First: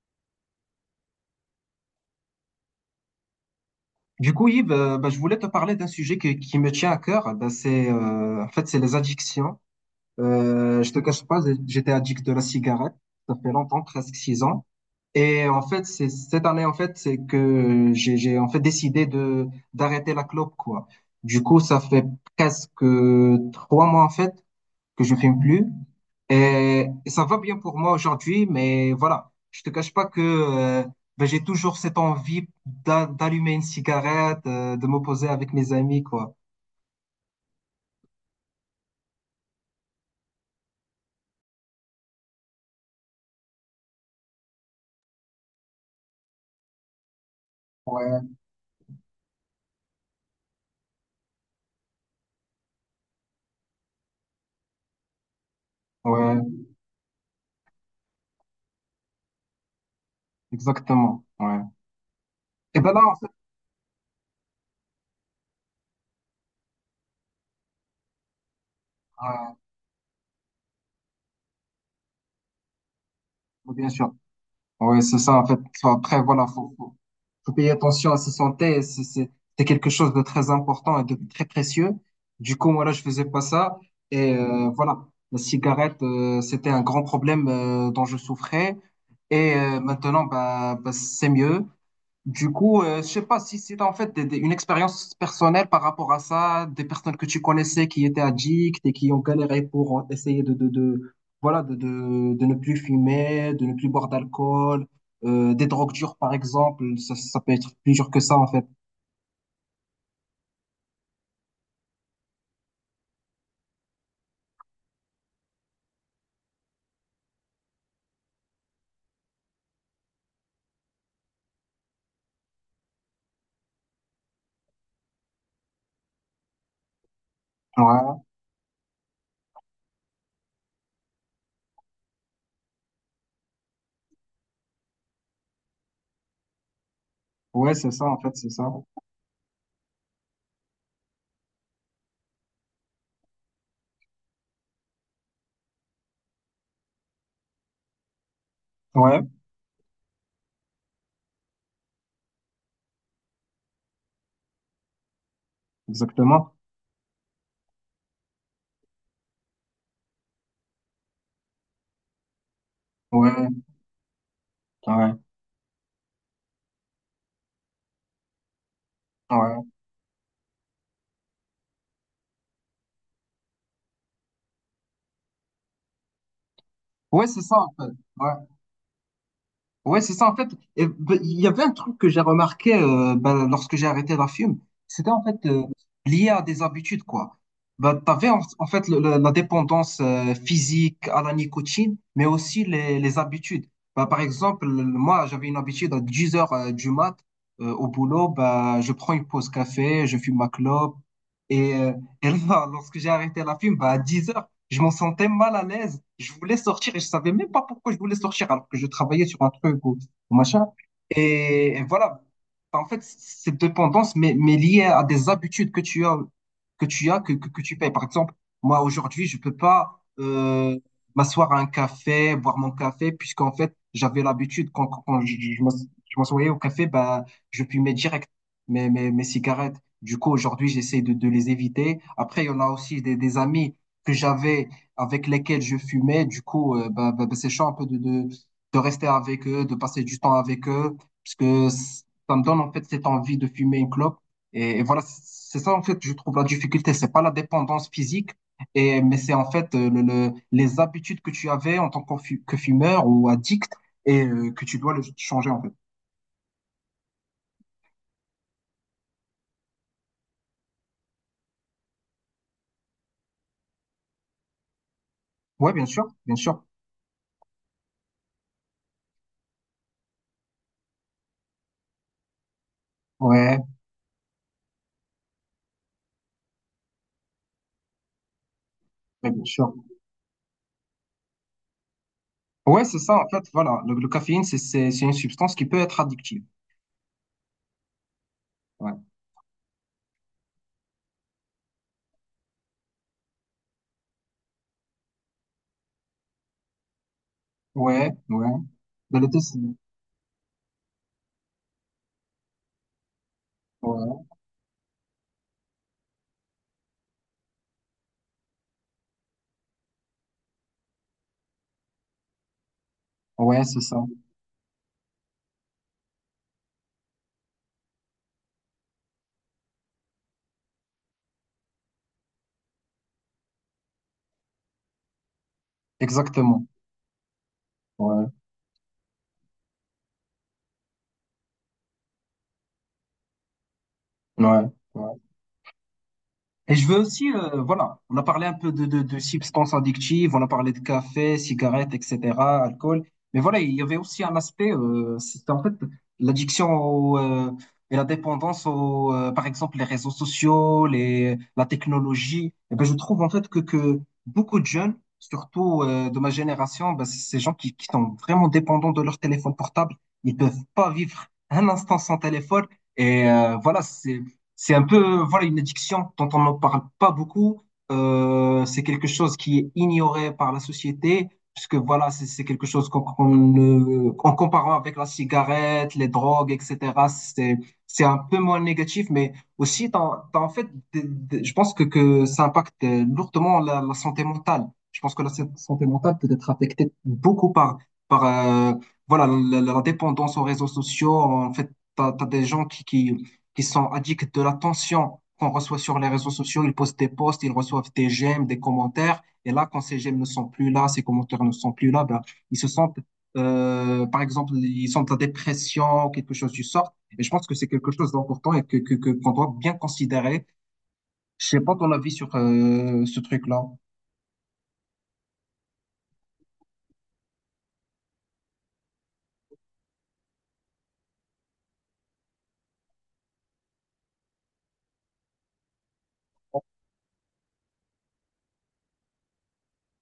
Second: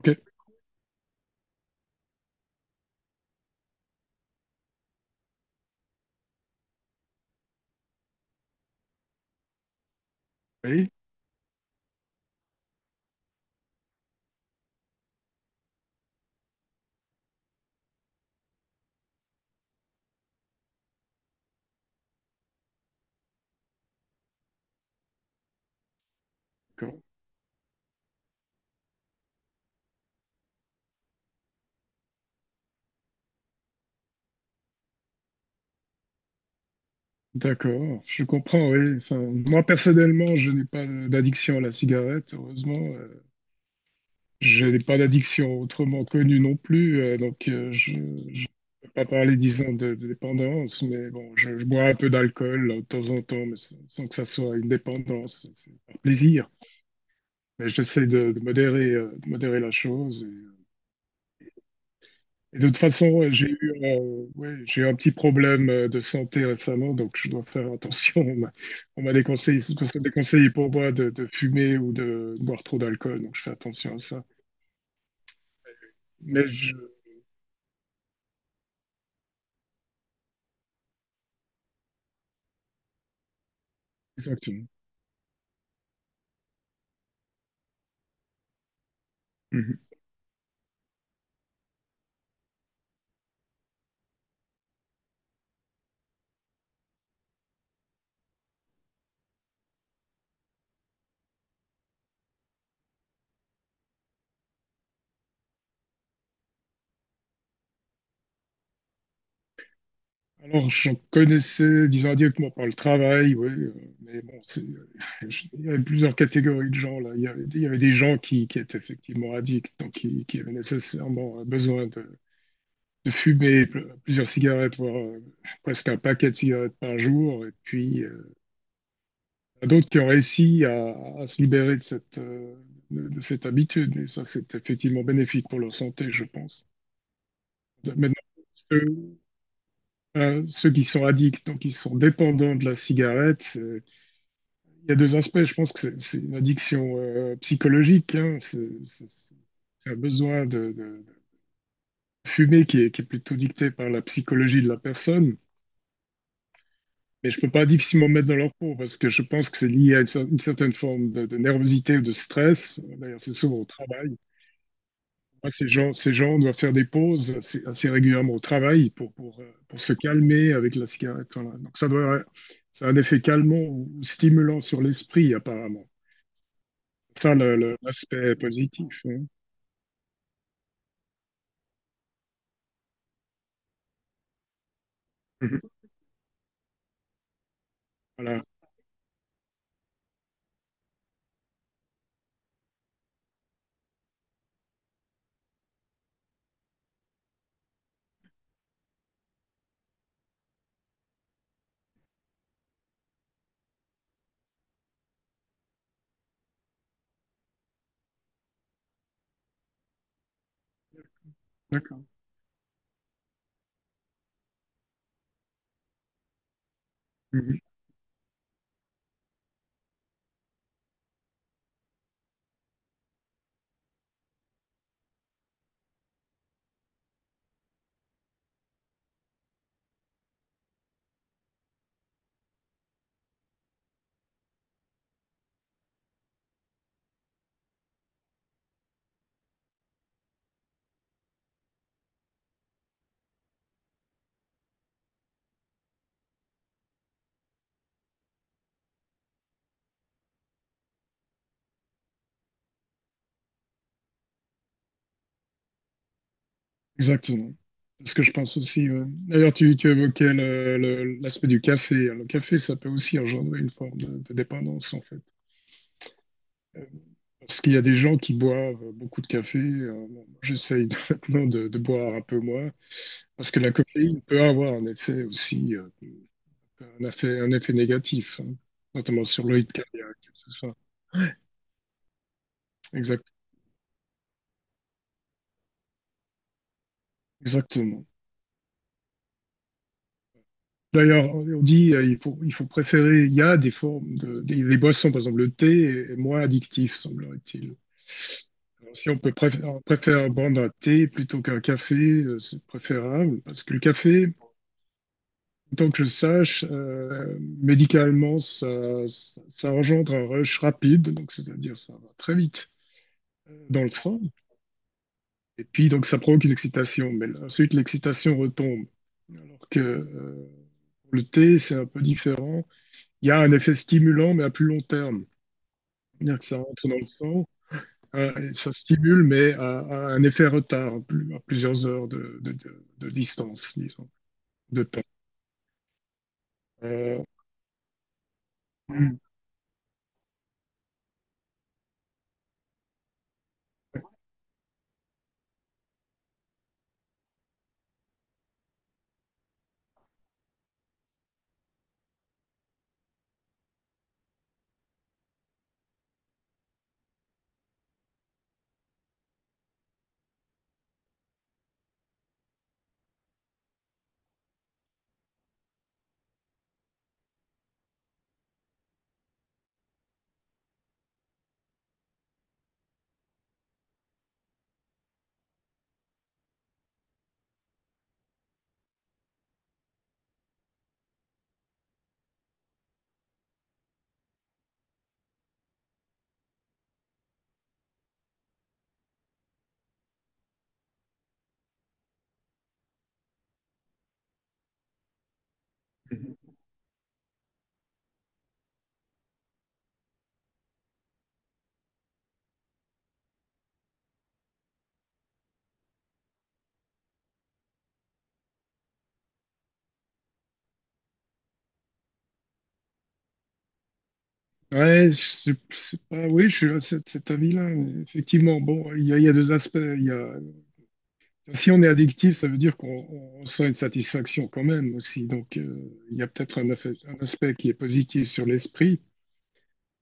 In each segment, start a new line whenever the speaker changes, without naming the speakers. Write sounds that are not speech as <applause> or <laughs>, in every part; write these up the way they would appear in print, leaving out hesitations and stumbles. Ok.
Du coup, Yves, bah, je voulais te parler d'un sujet qui me tient à cœur. Bah, c'est, en fait, c'est les addictions.
Oui,
Je te cache pas, j'étais addict de la cigarette. Ça fait longtemps, presque 6 ans. Et en fait, c'est cette année, en fait, c'est que j'ai en fait décidé de d'arrêter la clope, quoi. Du coup, ça fait presque 3 mois, en fait que je fume plus. Et,
d'accord.
et ça va bien pour moi aujourd'hui, mais voilà, je te cache pas que ben, j'ai toujours cette envie d'allumer une cigarette, de m'opposer avec mes amis, quoi.
D'accord, je comprends, oui. Enfin, moi, personnellement, je n'ai pas d'addiction à la cigarette, heureusement. Je n'ai pas d'addiction autrement connue non plus. Donc, je ne
Ouais,
peux pas parler, disons, de dépendance, mais bon, je bois un peu d'alcool là, de temps en temps, mais sans que ça soit une dépendance. C'est un plaisir.
ouais,
Mais j'essaie de modérer la chose.
exactement. Ouais.
Et de toute
Et ben là, en
façon,
fait,
j'ai eu un petit problème de santé récemment, donc je dois faire attention. <laughs> On m'a déconseillé, surtout ça déconseille pour moi de fumer ou de boire trop d'alcool, donc je fais
ouais, bien
attention à
sûr.
ça.
Oui, c'est ça, en fait. Enfin, après, voilà,
Mais
faut,
je...
faut, faut payer attention à sa santé. C'est quelque chose de très important et de très précieux. Du coup, moi, là, je faisais pas ça. Et
Exactement.
voilà, la cigarette, c'était un grand problème dont je souffrais. Et
Mhm.
maintenant, bah, c'est mieux. Du coup, je sais pas si c'est en fait une expérience personnelle par rapport à ça, des personnes que tu connaissais qui étaient addictes et qui ont galéré pour essayer de voilà de ne plus fumer, de ne plus boire d'alcool, des drogues dures par exemple, ça peut être plus dur que ça en fait.
Alors, j'en connaissais, disons, directement par le travail, oui, mais bon, <laughs> il y avait plusieurs catégories de gens, là. Il y avait des gens qui étaient effectivement addicts, donc qui avaient nécessairement besoin de fumer plusieurs cigarettes, voire presque un paquet de cigarettes par jour. Et puis,
Ouais,
il y en a d'autres qui ont réussi à se libérer de de cette habitude. Et ça, c'est effectivement bénéfique pour leur santé, je pense.
ouais, c'est ça en
Maintenant,
fait, c'est ça.
ceux, ceux qui sont addicts, donc qui sont dépendants de la cigarette, il y a deux aspects. Je pense que c'est une addiction psychologique, hein. C'est c'est-
Ouais,
c'est un besoin de fumer qui est plutôt dicté par la psychologie de la personne.
exactement.
Mais je peux pas difficilement me mettre dans leur peau parce que je pense que c'est lié à une certaine forme de nervosité ou de stress. D'ailleurs, c'est
Ouais,
souvent au travail.
ouais,
Moi, ces gens doivent faire des pauses assez régulièrement au travail
ouais.
pour se calmer avec la cigarette. Voilà. Ça a un effet calmant ou stimulant sur l'esprit, apparemment.
Ouais,
Ça,
c'est ça en fait. Ouais.
l'aspect positif, hein.
Ouais, c'est ça, en fait. Et, ben, il y avait un truc que j'ai remarqué ben, lorsque j'ai arrêté la fume, c'était en fait
Mhm.
lié à des habitudes, quoi. Ben, t'avais en,
Voilà.
en fait la dépendance physique à la nicotine, mais aussi les habitudes. Ben, par exemple, moi, j'avais une habitude à 10 heures du mat au boulot, ben, je prends une pause café, je fume ma clope. Et, euh, et là, <laughs> lorsque j'ai arrêté la fume, ben, à 10 heures je m'en sentais mal à l'aise. Je voulais sortir et je savais même pas pourquoi je voulais sortir alors que je travaillais sur un truc ou machin. Et
D'accord.
voilà. En fait, cette dépendance mais liée à des habitudes que tu as, que, que,
Mhm.
que tu payes. Par exemple, moi, aujourd'hui, je peux pas m'asseoir à un café, boire mon café, puisqu'en fait, j'avais l'habitude, quand je m'assoyais au café, bah, je fumais direct mes cigarettes. Du coup, aujourd'hui, j'essaie de les éviter. Après, il y en a aussi des amis que j'avais, avec lesquels je fumais. Du coup, bah, c'est chaud un peu de rester avec eux, de passer du temps avec eux, parce que ça me donne en fait cette envie de fumer une clope. Et voilà, c'est ça en fait, je trouve la difficulté. C'est pas la dépendance physique, mais c'est en fait les habitudes que tu avais en tant que que fumeur ou addict et que tu dois le changer en fait.
Exactement. C'est ce que je pense aussi, ouais. D'ailleurs, tu évoquais l'aspect du café, hein. Le café, ça peut aussi engendrer une forme de dépendance, en fait.
Ouais, bien sûr, bien sûr.
Euh, Parce qu'il y a des gens qui boivent beaucoup de café. Bon, <laughs> maintenant de boire un peu moins, parce
Ouais,
que la caféine peut avoir un effet aussi, un un effet négatif, hein, notamment
ouais, bien
sur le
sûr.
rythme cardiaque, tout ça.
Ouais, c'est ça en
Exact,
fait, voilà. Le caféine, c'est une substance qui peut être addictive.
exactement.
Ouais,
D'ailleurs, on dit il faut préférer, il y a des formes les boissons, par exemple le thé est moins addictif, semblerait-il.
ouais, ouais.
Alors, si on
De
peut
l'autocine.
on préfère prendre un thé plutôt qu'un café, c'est préférable, parce que le
Ouais,
café, tant que je sache, médicalement, ça engendre un rush rapide, donc c'est-à-dire ça va très vite
ouais, c'est
dans le
ça.
sang, et puis donc ça provoque une excitation, mais ensuite l'excitation retombe. Alors que le thé, c'est un peu différent. Il y a un effet stimulant, mais à plus long terme. C'est-à-dire que ça
Exactement.
rentre dans le sang,
Ouais,
et ça stimule, mais à un effet retard, à plusieurs heures de distance, disons,
ouais.
de temps.
Ouais. Et je veux
Euh,
aussi, voilà, on a parlé un peu de
mm.
substances addictives, on a parlé de café, cigarettes, etc., alcool. Mais voilà, il y avait aussi un aspect, c'était en fait l'addiction au, et la dépendance aux, par exemple, les réseaux sociaux, la technologie. Et ben, je trouve en fait que beaucoup de jeunes, surtout de ma génération, ben, c'est ces gens qui sont vraiment dépendants de leur téléphone portable. Ils peuvent pas vivre un instant sans téléphone. Et voilà, c'est un peu, voilà, une addiction dont on n'en parle pas beaucoup. C'est quelque chose qui est ignoré par la société, puisque voilà, c'est quelque chose qu'on en comparant avec la cigarette, les drogues, etc., c'est, c'est un peu moins négatif, mais aussi, t'as en fait, je pense que ça impacte lourdement la santé mentale. Je pense que la santé mentale peut être affectée beaucoup par voilà, la dépendance aux réseaux sociaux. En fait, t'as des gens qui sont addicts de l'attention qu'on reçoit sur les réseaux sociaux. Ils postent des posts, ils reçoivent des j'aime, des commentaires. Et là, quand ces j'aime ne sont plus là, ces commentaires ne sont plus là, ben, ils se sentent, par exemple, ils sont en dépression, quelque chose du sort. Et je pense que c'est quelque chose d'important et qu'on doit bien considérer. Je sais pas ton avis sur ce truc-là.
ouais, je sais- c'est pas, oui, je suis à cet avis-là. Effectivement, bon, il y a deux aspects. Il y a, si on est addictif, ça veut dire qu'on on ressent une satisfaction quand même aussi. Donc, il y a peut-être un aspect qui est positif sur l'esprit.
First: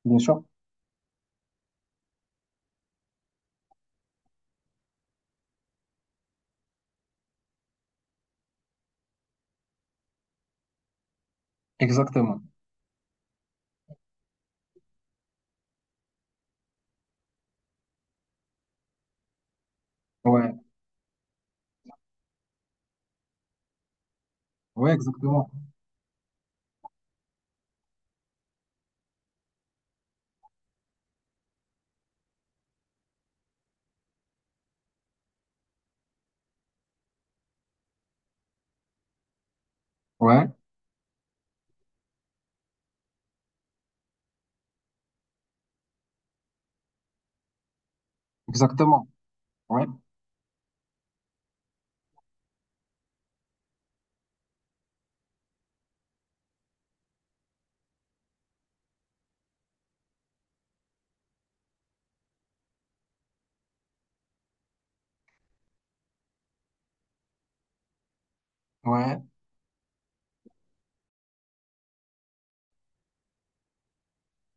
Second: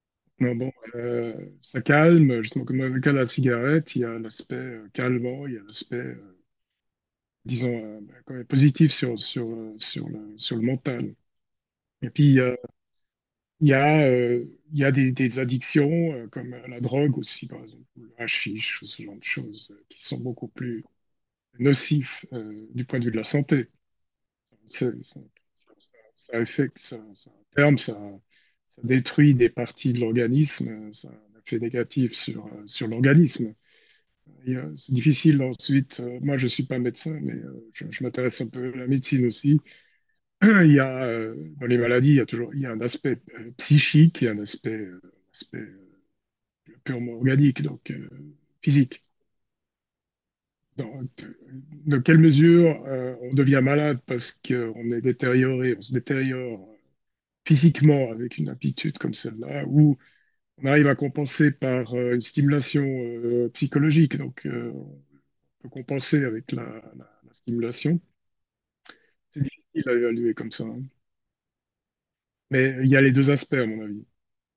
Bien sûr.
Mais bon, ça calme, justement, comme avec la cigarette, il y a l'aspect calmant, il y a l'aspect, ben, quand même positif sur le mental. Et puis,
Exactement.
il y a, euh, il y a des addictions, comme la drogue aussi, par exemple, ou le hashish, ou ce genre de choses, qui sont beaucoup
Ouais.
plus nocifs du point de vue de la santé.
Ouais,
C'est- c'est-
exactement.
ça, ça affecte, ça détruit des parties de l'organisme, ça a un effet négatif sur, sur l'organisme. Et, c'est difficile ensuite. Moi, je suis pas médecin, mais je m'intéresse un peu à la médecine aussi. <clears throat>
Ouais.
Dans les maladies, il y a un aspect psychique et un aspect, aspect, euh, purement organique, donc physique.
Exactement. Ouais.
Dans, dans quelle mesure on devient malade parce qu'on est détérioré, on se détériore physiquement avec une aptitude comme celle-là, ou on arrive à compenser par une stimulation psychologique, donc on peut compenser avec la stimulation.
Ouais.
C'est difficile à évaluer comme ça, hein. Mais il y a les deux aspects, à mon avis.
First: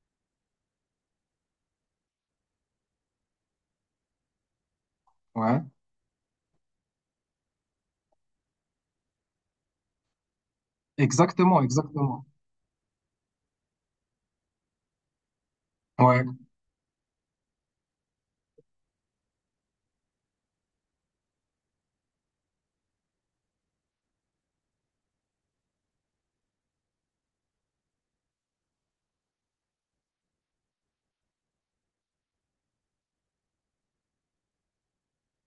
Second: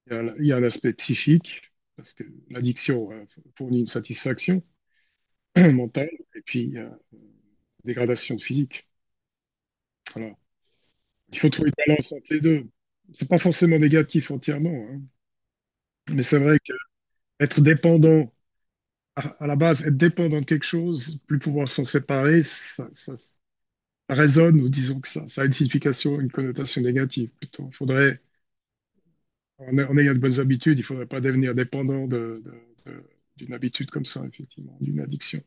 Il y a un aspect psychique, parce que l'addiction fournit une satisfaction <clears throat>
Ouais.
mentale, et puis il y a une dégradation de physique. Voilà. Il faut
Exactement.
trouver une balance
Exactement.
entre les deux. C'est pas forcément négatif entièrement, hein.
Ouais.
Mais c'est vrai qu'être dépendant, à la base, être dépendant de quelque chose, plus pouvoir s'en séparer, ça résonne, ou disons que ça a une signification, une connotation négative plutôt. Faudrait en, en ayant de bonnes habitudes, il ne faudrait pas devenir dépendant d'une habitude comme ça, effectivement, d'une addiction.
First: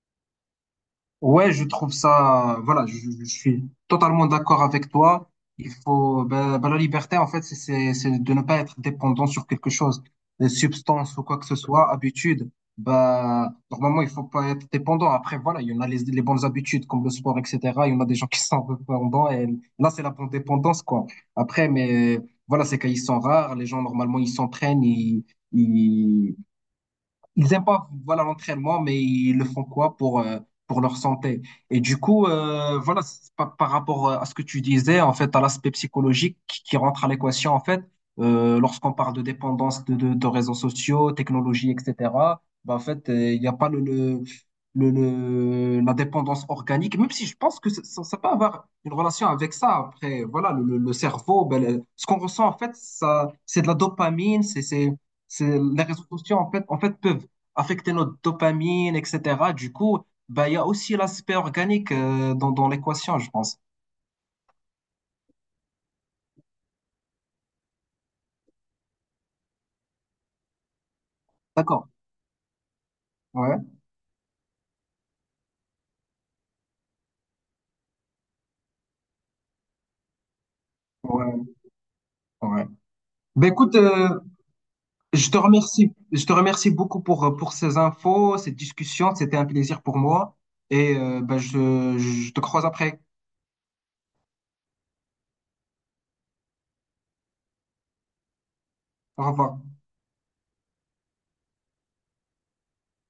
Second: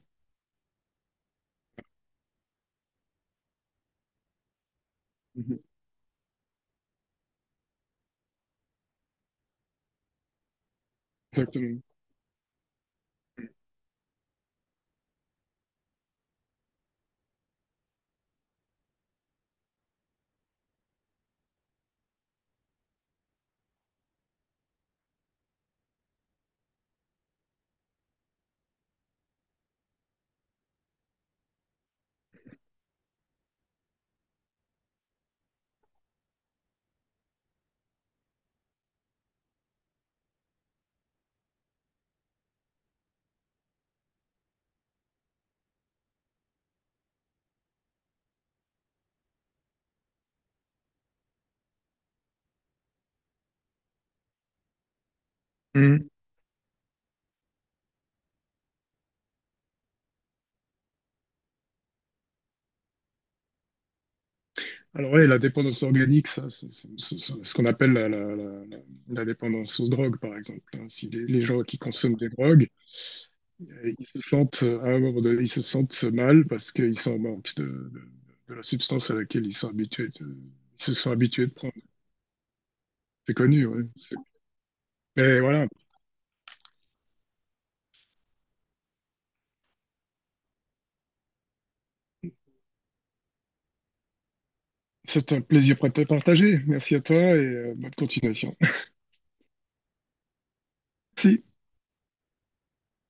Ouais, je trouve ça, voilà, je suis totalement d'accord avec toi.
Mhm.
Il faut, ben, la liberté, en fait, c'est de ne pas être dépendant sur quelque chose, une substance ou quoi que ce
Exactement.
soit, habitude. Ben, normalement, il faut pas être dépendant. Après, voilà, il y en a les bonnes habitudes comme le sport, etc. Il y en a des gens qui sont dépendants et là, c'est la bonne dépendance, quoi. Après, mais voilà, c'est qu'ils sont rares. Les gens, normalement, ils s'entraînent, ils, ils aiment pas voilà l'entraînement, mais ils le font quoi pour leur santé. Et du coup, voilà, c'est par rapport à ce que tu disais, en fait, à l'aspect psychologique qui rentre à l'équation, en fait, lorsqu'on parle de dépendance de réseaux sociaux, technologie, etc. Bah, en fait, il n'y a pas la dépendance organique, même si je pense que ça peut avoir une relation avec ça. Après, voilà, le cerveau, ben, ce qu'on ressent, en fait, ça, c'est de la dopamine, les réseaux
Mhm.
sociaux, en fait, peuvent affecter notre dopamine, etc. Du coup, bah, il y a aussi l'aspect organique dans l'équation, je pense.
Alors oui, la dépendance organique, ça, c'est ce qu'on appelle la dépendance aux drogues, par exemple, hein. Si les gens qui
D'accord.
consomment des drogues,
Ouais,
ils se sentent à un moment donné, ils se sentent mal parce qu'ils sont en manque de la substance à laquelle ils sont habitués, ils se sont habitués de
ouais,
prendre.
ouais.
C'est
Ben
connu,
écoute,
oui.
je te
Mais voilà,
remercie. Je te remercie beaucoup pour ces infos, cette discussion. C'était un plaisir pour moi. Et ben, je te croise après.
c'est un plaisir partagé. Merci à toi et bonne continuation.
Au revoir.
Si,